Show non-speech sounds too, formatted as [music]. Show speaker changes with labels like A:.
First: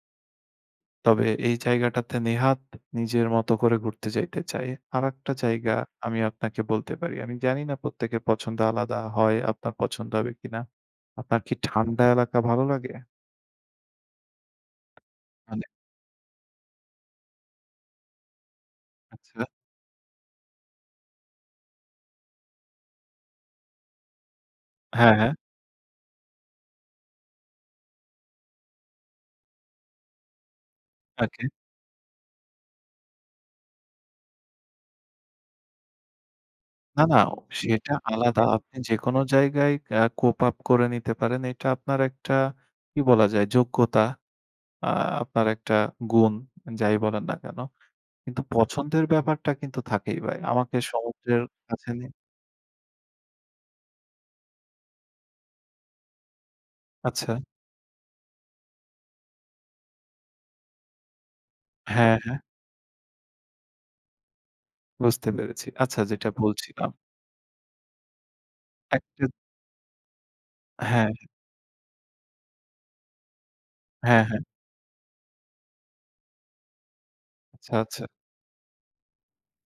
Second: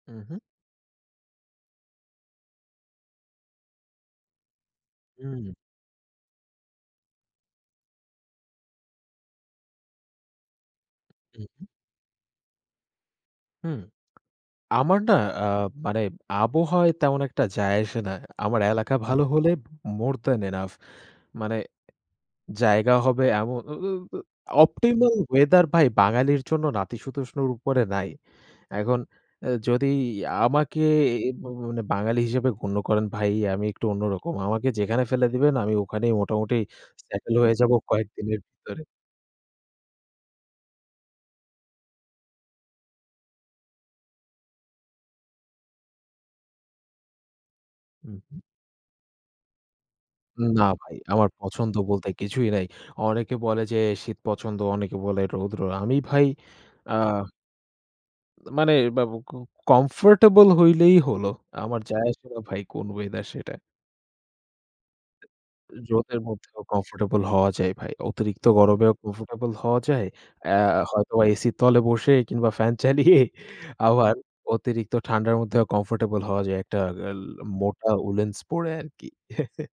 A: হু, হু।
B: তবে এই জায়গাটাতে নেহাত নিজের মতো করে ঘুরতে যাইতে চায়। আরেকটা
A: হুম।
B: জায়গা আমি আপনাকে বলতে পারি। আমি জানি না, প্রত্যেকের পছন্দ আলাদা হয়, আপনার পছন্দ হবে কিনা? আপনার
A: হু,
B: কি
A: হু।
B: ঠান্ডা এলাকা ভালো লাগে?
A: হুম। আমার না? আ
B: মানে
A: মানে আবহাওয়ায় তেমন একটা যায় আসে না। আমার এলাকা ভালো
B: আচ্ছা।
A: হলে, মোর দ্যান এনাফ। মানে জায়গা হবে এমন উ উ অ
B: হ্যাঁ,
A: অপটিমাল
B: হ্যাঁ।
A: ওয়েথার ভাই বাঙালির জন্য নাতিশীতোষ্ণর উপরে নাই। এখন এ যদি আমাকে এ ভ
B: ওকে।
A: মানে, বাঙালি হিসেবে গণ্য করেন ভাই, আমি একটু অন্যরকম। আমাকে যেখানে ফেলে দিবেন, আমি ওখানেই মোটামুটি
B: না, না,
A: সেটেল হয়ে যাবো
B: সেটা
A: কয়েকদিনের
B: আলাদা। আপনি
A: ভিতরে।
B: যেকোন জায়গায় আ কোপ আপ করে নিতে পারেন। এটা আপনার একটা কি বলা যায়? যোগ্যতা। আ আপনার একটা গুণ, যাই বলেন না কেন?
A: হু,
B: কিন্তু
A: হু।
B: পছন্দের ব্যাপারটা কিন্তু থাকেই ভাই।
A: না
B: আমাকে
A: ভাই। আমার
B: সমুদ্রের
A: পছন্দ
B: কাছে
A: বলতে
B: নিন
A: কিছুই নাই। অনেকে বলে যে শীত পছন্দ। অনেকে বলে রৌদ্র। আমি ভাই, আ
B: আচ্ছা।
A: মানে বাব ক কমফোর্টেবল হলেই হল। আমার যায়
B: হ্যাঁ,
A: আসে না
B: হ্যাঁ।
A: ভাই, কোন ওয়েদার সেটা।
B: বুঝতে পেরেছি। আচ্ছা
A: রোদের
B: যেটা
A: মধ্যেও
B: বলছিলাম
A: কমফোর্টেবল হওয়া যায় ভাই। অতিরিক্ত গরমেও
B: একটা
A: কমফোর্টেবল হওয়া যায়। অ্যা
B: হ্যাঁ।
A: হয়তো এসির তলে বসে কিংবা ফ্যান চালিয়ে, আবার
B: হ্যাঁ, হ্যাঁ।
A: অতিরিক্ত ঠান্ডার মধ্যেও কমফোর্টেবল হওয়া যায়। একটা গেল
B: আচ্ছা,
A: মোটা
B: আচ্ছা।
A: উলেন্স পরে আরকি। [chuckles]